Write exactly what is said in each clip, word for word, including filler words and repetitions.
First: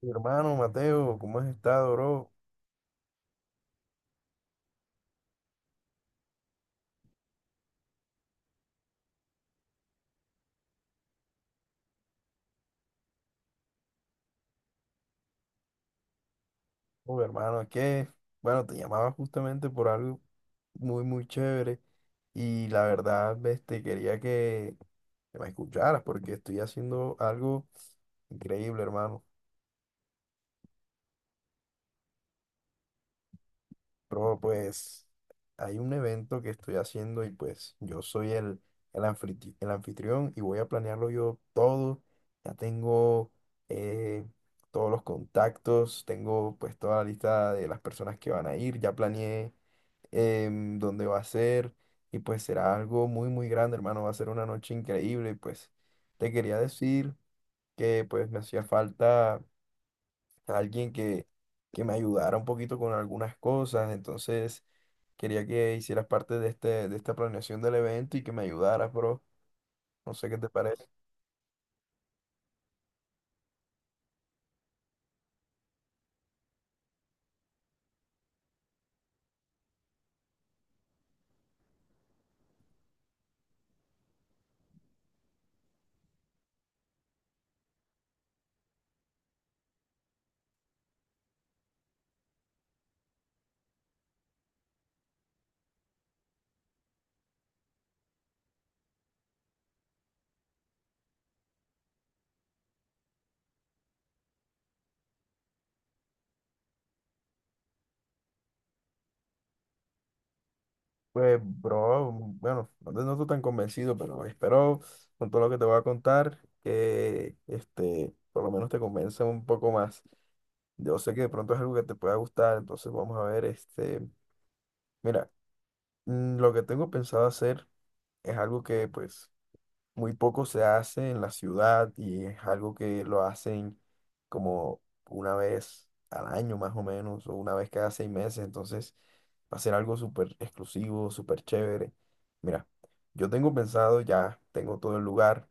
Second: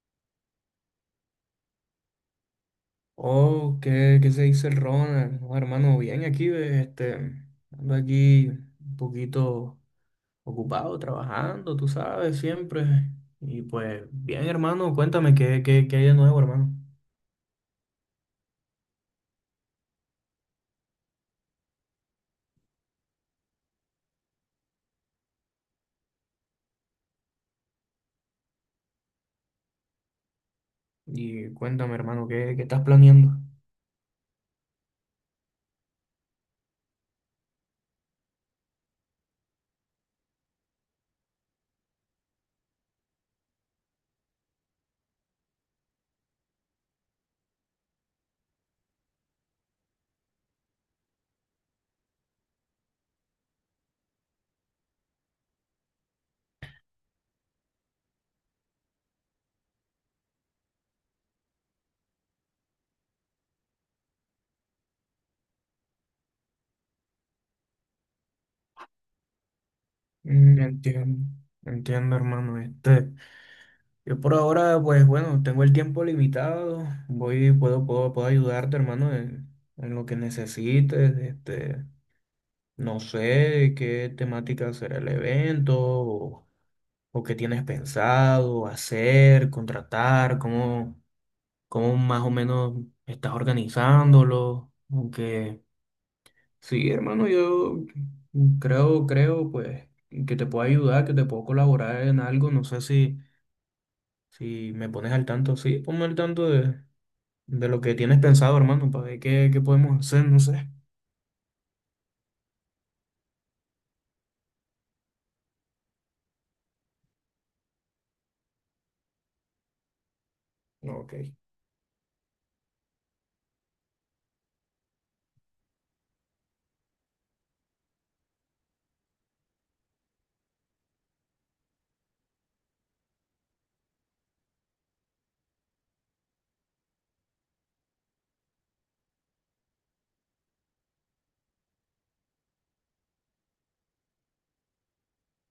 Mi hermano Mateo, ¿cómo has estado, bro? Oh, ¿qué, qué se dice el Ronald? Oh, hermano, bien aquí, ve, este, ando aquí un poquito ocupado, trabajando, tú sabes, siempre. Y pues, bien, hermano, cuéntame qué, qué, qué hay de nuevo, hermano. Oh, hermano, ¿qué? Bueno, te llamaba justamente por algo muy, muy chévere y la verdad, este, quería que, que me escucharas porque estoy haciendo algo increíble, hermano. Y cuéntame, hermano, qué, qué estás planeando. Bro, pues hay un evento que estoy haciendo y pues yo soy el, el, anfitri- el anfitrión y voy a planearlo yo todo. Ya tengo eh, todos los contactos, tengo pues toda la lista de las personas que van a ir, ya planeé em, dónde va a ser y pues será algo muy muy grande, hermano, va a ser una noche increíble y pues te quería decir que pues me hacía falta alguien que, que me ayudara un poquito con algunas cosas. Entonces quería que hicieras parte de este, de esta planeación del evento y que me ayudaras, bro. No sé qué te Mm, parece. Entiendo, entiendo, hermano. Este, yo por ahora, pues bueno, tengo el tiempo limitado. Voy, puedo, puedo, puedo ayudarte, hermano, en, en lo que necesites, este. No sé qué temática será el evento o, o qué tienes pensado hacer, contratar, cómo, cómo más o menos estás organizándolo. Aunque sí, hermano, yo creo, creo, pues, que te puedo ayudar, que te puedo colaborar en algo. No sé si, si me pones al tanto. Sí, ponme al tanto de, de lo que tienes pensado, hermano, para ver qué, qué podemos hacer, no sé. Pues, bro, mm, bueno, no te noto tan convencido, pero espero con todo lo que te voy a contar que este, por lo menos te convenza un poco más. Yo Ok. sé que de pronto es algo que te pueda gustar, entonces vamos a ver. Este, mira, mm, lo que tengo pensado hacer es algo que pues muy poco se hace en la ciudad, y es algo que lo hacen como una vez al año más o menos, o una vez cada seis meses. Entonces va a ser algo súper exclusivo, súper chévere. Mira, yo tengo pensado, ya tengo todo el lugar,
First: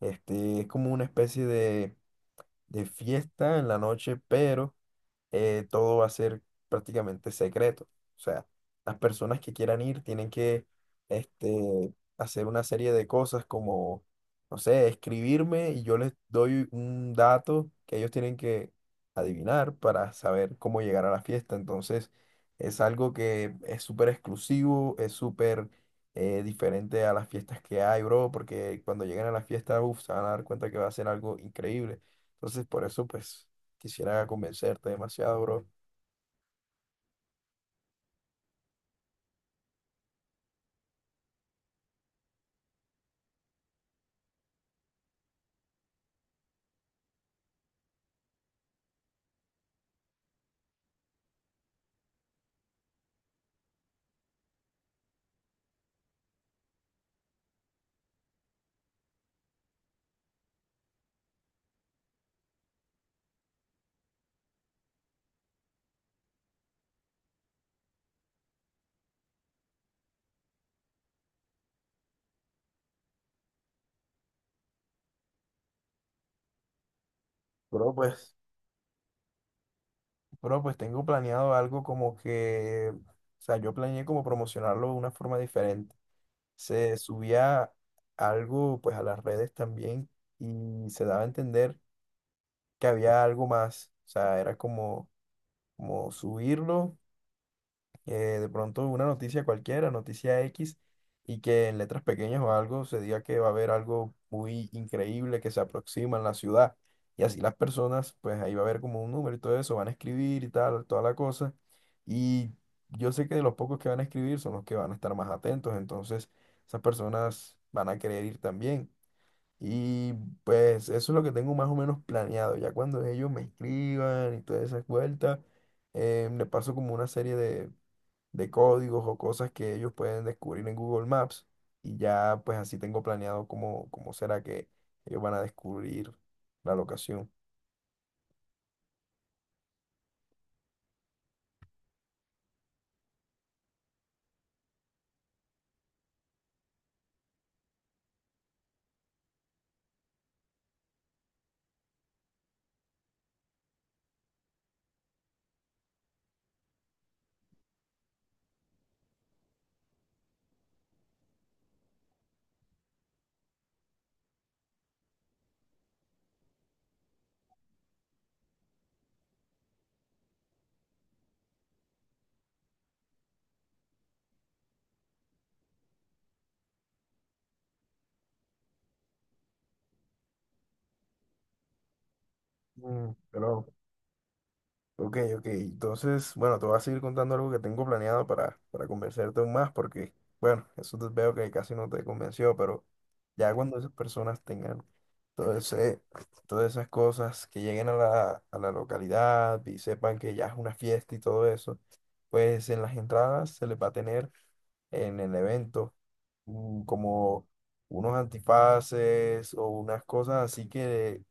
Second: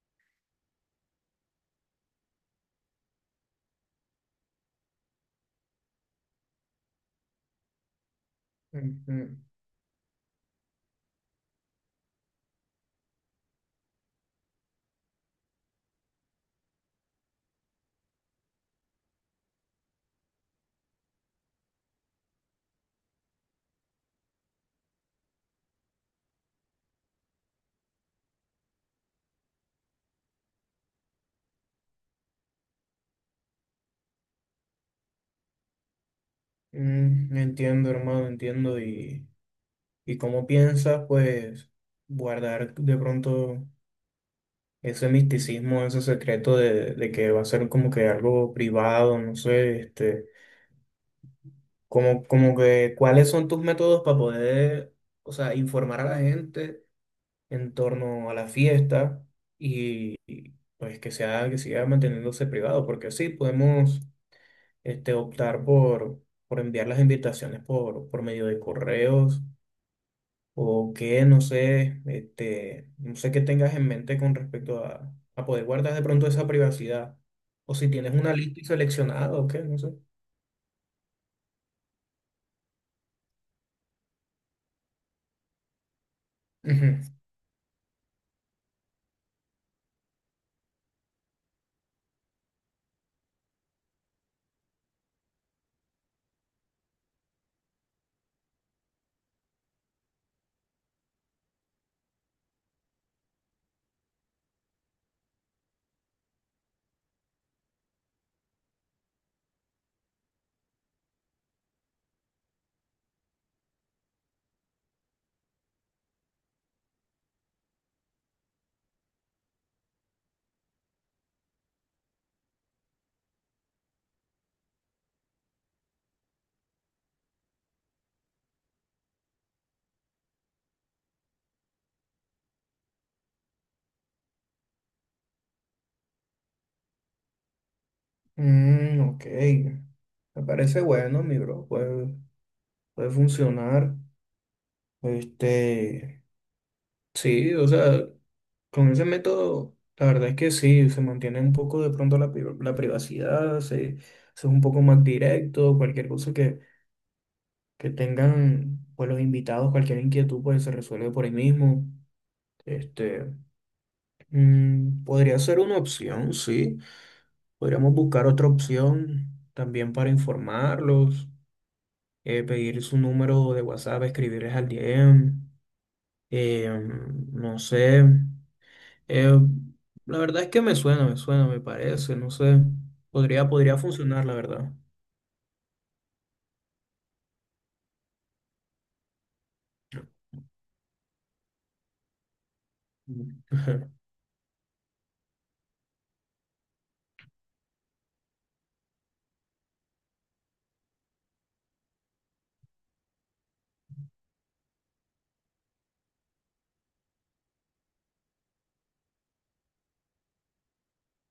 este es como una especie de, de fiesta en la noche, pero eh, todo va a ser prácticamente secreto. O sea, las Ujú. personas que quieran ir tienen que este, hacer una serie de cosas como, no sé, escribirme, y yo les doy un dato que ellos tienen que adivinar para saber cómo llegar a la fiesta. Entonces es algo que es súper exclusivo, es súper... eh, diferente a las fiestas que hay, bro, porque cuando lleguen a la fiesta, uf, se van a dar cuenta que va a ser algo increíble. Entonces, por eso, pues, quisiera convencerte demasiado, bro. Mm, entiendo, hermano, entiendo. Y... ¿Y cómo piensas, pues, guardar de pronto ese misticismo, ese secreto de, de que va a ser como que algo privado, no sé, este, como, como que, ¿cuáles son tus métodos para poder, o sea, informar a la gente en torno a la fiesta y, y, pues que sea, que siga manteniéndose privado? Porque sí, podemos, este, optar por, por enviar las invitaciones por, por medio de correos o qué, no sé, este, no sé qué tengas en mente con respecto a, a poder guardar de pronto esa privacidad, o si Bro, tienes una pues, lista y seleccionada o qué, no sé. bro, pues tengo planeado algo como que, o sea, yo planeé como promocionarlo de una forma diferente. Se Ujú. subía algo, pues, a las redes también, y se daba a entender que había algo más. O sea, era como, como subirlo. Que de pronto una noticia cualquiera, noticia X, y que en letras pequeñas o algo se diga que va a haber algo muy increíble que se aproxima en la ciudad. Y así las personas, pues ahí va a haber como un número y todo eso, van a escribir y tal, toda la cosa. Y yo sé que de los pocos que van a escribir son los que van a estar más atentos, entonces esas personas van a querer ir también. Y pues eso es lo que tengo más o menos planeado. Ya cuando ellos me escriban y todas esas vueltas, eh, le paso como una serie de, de códigos o cosas que ellos pueden descubrir en Google Maps, y ya pues así tengo planeado cómo, cómo será que ellos van a descubrir la locación. Mm, ok, me parece bueno, mi bro, puede, puede funcionar. Este, sí, o sea, con ese método, la verdad es que sí, se mantiene un poco de pronto la, pri- la privacidad, se, se es un poco más directo, cualquier cosa que tengan pues los invitados cualquier inquietud pues se resuelve por ahí mismo. Este, mm, podría ser una opción, sí. Podríamos buscar otra opción también para informarlos, eh, pedir su número de WhatsApp, escribirles al D M, eh, no sé. Eh, la verdad es que me suena, me suena, me parece, no sé. Mm, Podría, pero podría funcionar, la verdad. ok, ok. Entonces, bueno, te voy a seguir contando algo que tengo planeado para, para convencerte aún más, porque, bueno, eso te veo que casi no te convenció, pero ya cuando esas personas tengan todo ese- todas esas cosas, que lleguen a la, a la localidad y sepan que ya es una fiesta y todo eso, pues en las entradas se les va a tener en el evento, mm, como unos antifaces o unas cosas así, que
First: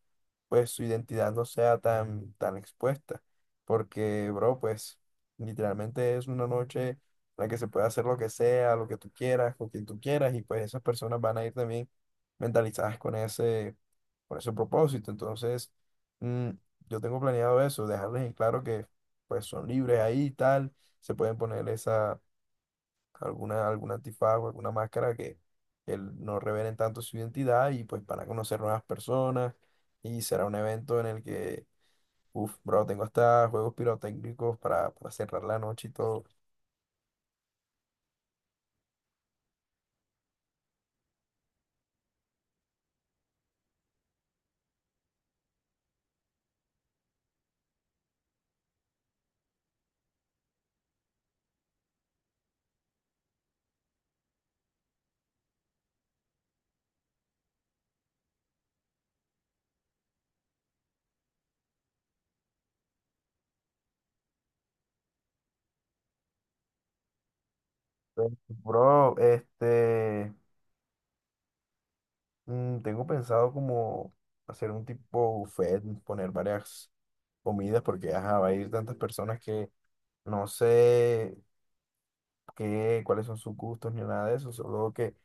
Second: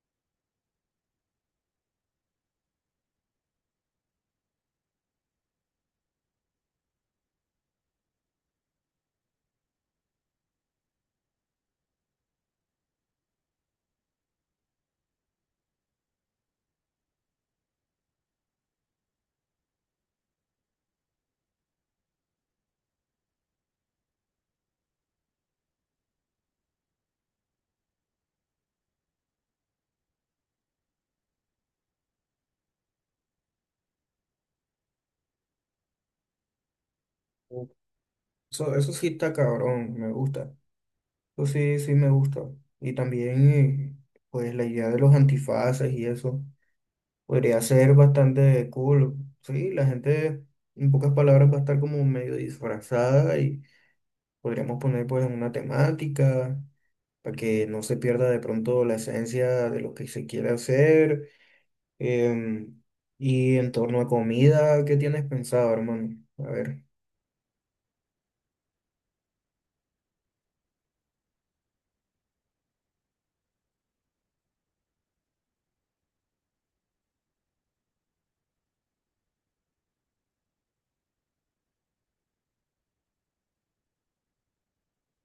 pues su identidad no sea tan, tan expuesta. Porque, bro, pues literalmente es una noche en la que se puede hacer lo que sea, lo que tú quieras, con quien tú quieras, y pues esas personas van a ir también mentalizadas con ese, con ese propósito. Entonces, mm, yo tengo planeado eso, dejarles en claro que pues son libres ahí y tal, se pueden poner esa alguna, algún antifago, alguna máscara que, que no revelen tanto su identidad, y pues para conocer nuevas personas. Y será un evento en el que, uff, bro, tengo hasta juegos pirotécnicos para, para cerrar la noche y todo. Eso, eso sí está cabrón, me gusta. Pues sí, sí me gusta. Y también, eh, pues la idea de los antifaces y eso podría ser bastante cool. Sí, la gente, en pocas palabras, va a estar como medio disfrazada y podríamos poner pues una temática para que no se pierda de pronto la esencia de lo que se quiere hacer. Em, y en torno a comida, ¿qué tienes pensado, hermano? A ver. Pues, bro, este, mm, tengo pensado como hacer un tipo buffet, poner varias comidas, porque ajá, va a ir tantas personas que no sé qué, cuáles son sus gustos ni nada de eso, solo que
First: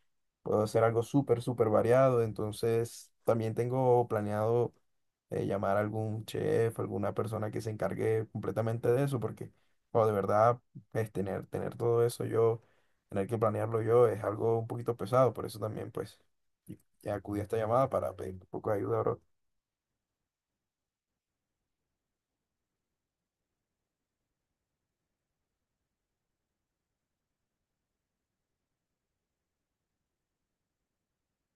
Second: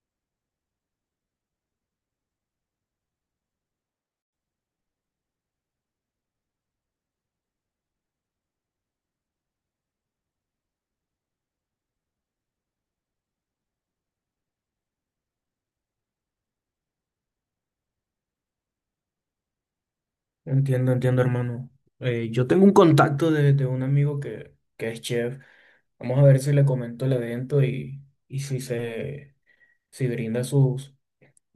puedo hacer algo súper, súper variado. Entonces, también tengo planeado eh, llamar a algún chef, alguna persona que se encargue completamente de eso, porque, o de verdad, es tener, tener todo eso yo, tener que planearlo yo, es algo un poquito pesado. Por eso también, pues, y- y acudí a esta llamada para pedir un poco de ayuda, bro. Entiendo, entiendo, hermano. Eh, yo tengo un contacto de, de un amigo que, que es chef. Vamos a ver si le comento el evento y, y si se si brinda sus,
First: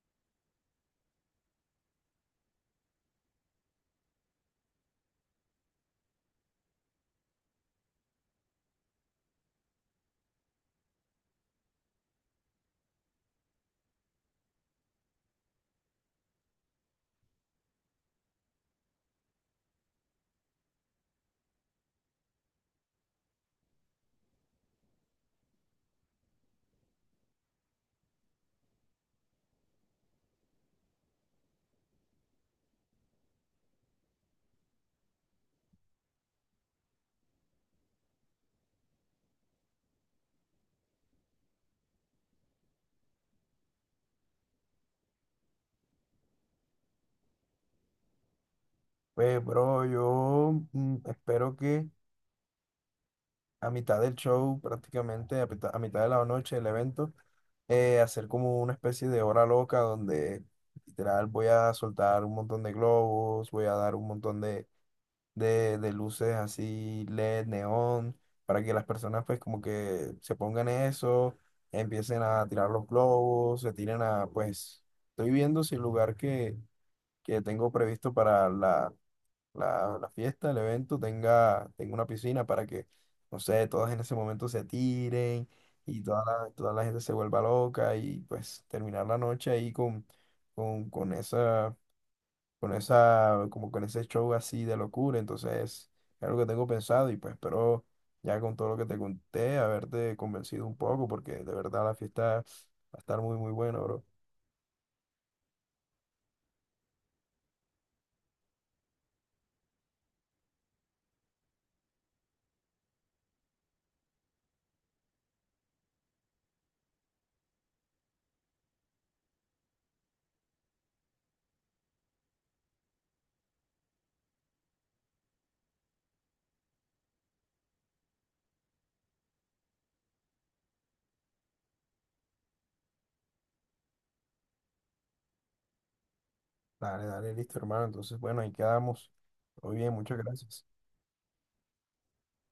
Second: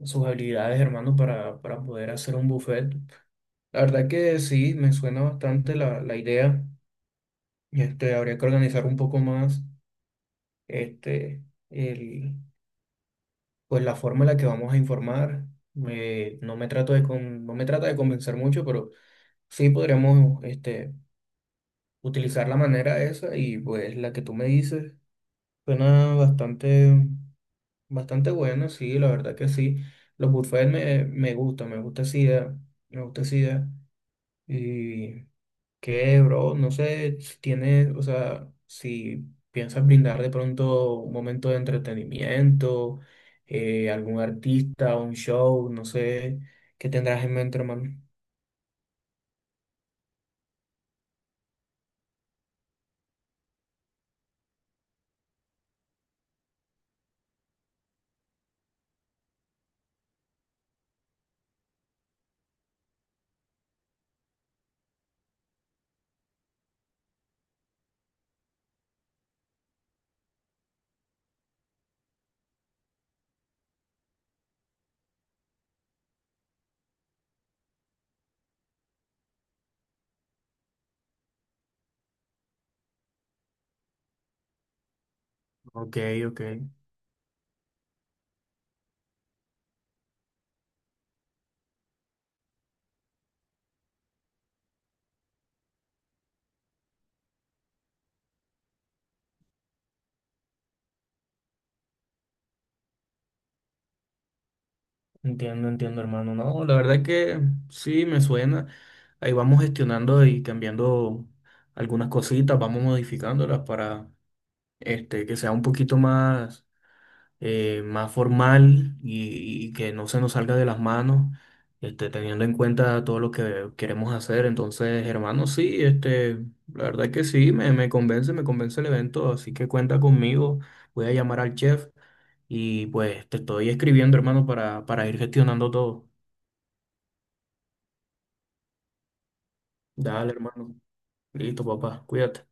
sus habilidades, hermano, para, para poder hacer un buffet. La verdad que sí, me suena bastante la, la idea. Este, habría que organizar un poco más este, el, pues la forma en la que vamos a informar. Me- no me trato de con- no me trata de convencer mucho, pero sí podríamos este, utilizar la manera esa y pues la que tú me dices suena bastante, bastante buena sí, la verdad que sí. Los buffets me, me gustan, me gusta esa idea, me gusta esa idea. Y qué, bro, no sé si tienes, o sea, si piensas brindar de pronto un momento de entretenimiento, eh, algún artista, un show, no sé, ¿qué tendrás en mente, hermano? Pues, bro, yo, mm, espero que a mitad del show, prácticamente a, pita- a mitad de la noche del evento, eh, hacer como una especie de hora loca donde literal voy a soltar un montón de globos, voy a dar un montón de, de, de luces así L E D, neón, para que las personas pues como que se pongan eso, empiecen a tirar los globos, se tiren a pues, estoy viendo si el lugar que, que tengo previsto para la la, la fiesta, el evento tenga, tenga una piscina para que, no sé, todas en ese momento se tiren, Ok, y toda ok. la, toda la gente se vuelva loca, y pues terminar la noche ahí con, con, con esa, con esa, como con ese show así de locura. Entonces es algo que tengo pensado, y pues espero ya con todo lo que te conté haberte convencido un poco, porque de verdad la fiesta va a estar muy, muy buena, bro. Entiendo, entiendo, hermano. No, la verdad que sí, me suena. Ahí vamos gestionando y cambiando algunas cositas, vamos modificándolas para este, que sea un poquito más eh, más formal y, y que no se nos salga de las manos, este, teniendo en cuenta todo lo que queremos hacer. Entonces, hermano, sí, este, la verdad es que sí, me, me convence, me convence el evento, así que cuenta conmigo, voy a llamar al chef y pues te estoy escribiendo, hermano, para, para ir gestionando todo. Dale, dale, listo, hermano. Entonces, bueno, ahí quedamos. Muy bien, muchas Dale, gracias. hermano. Listo, papá, cuídate.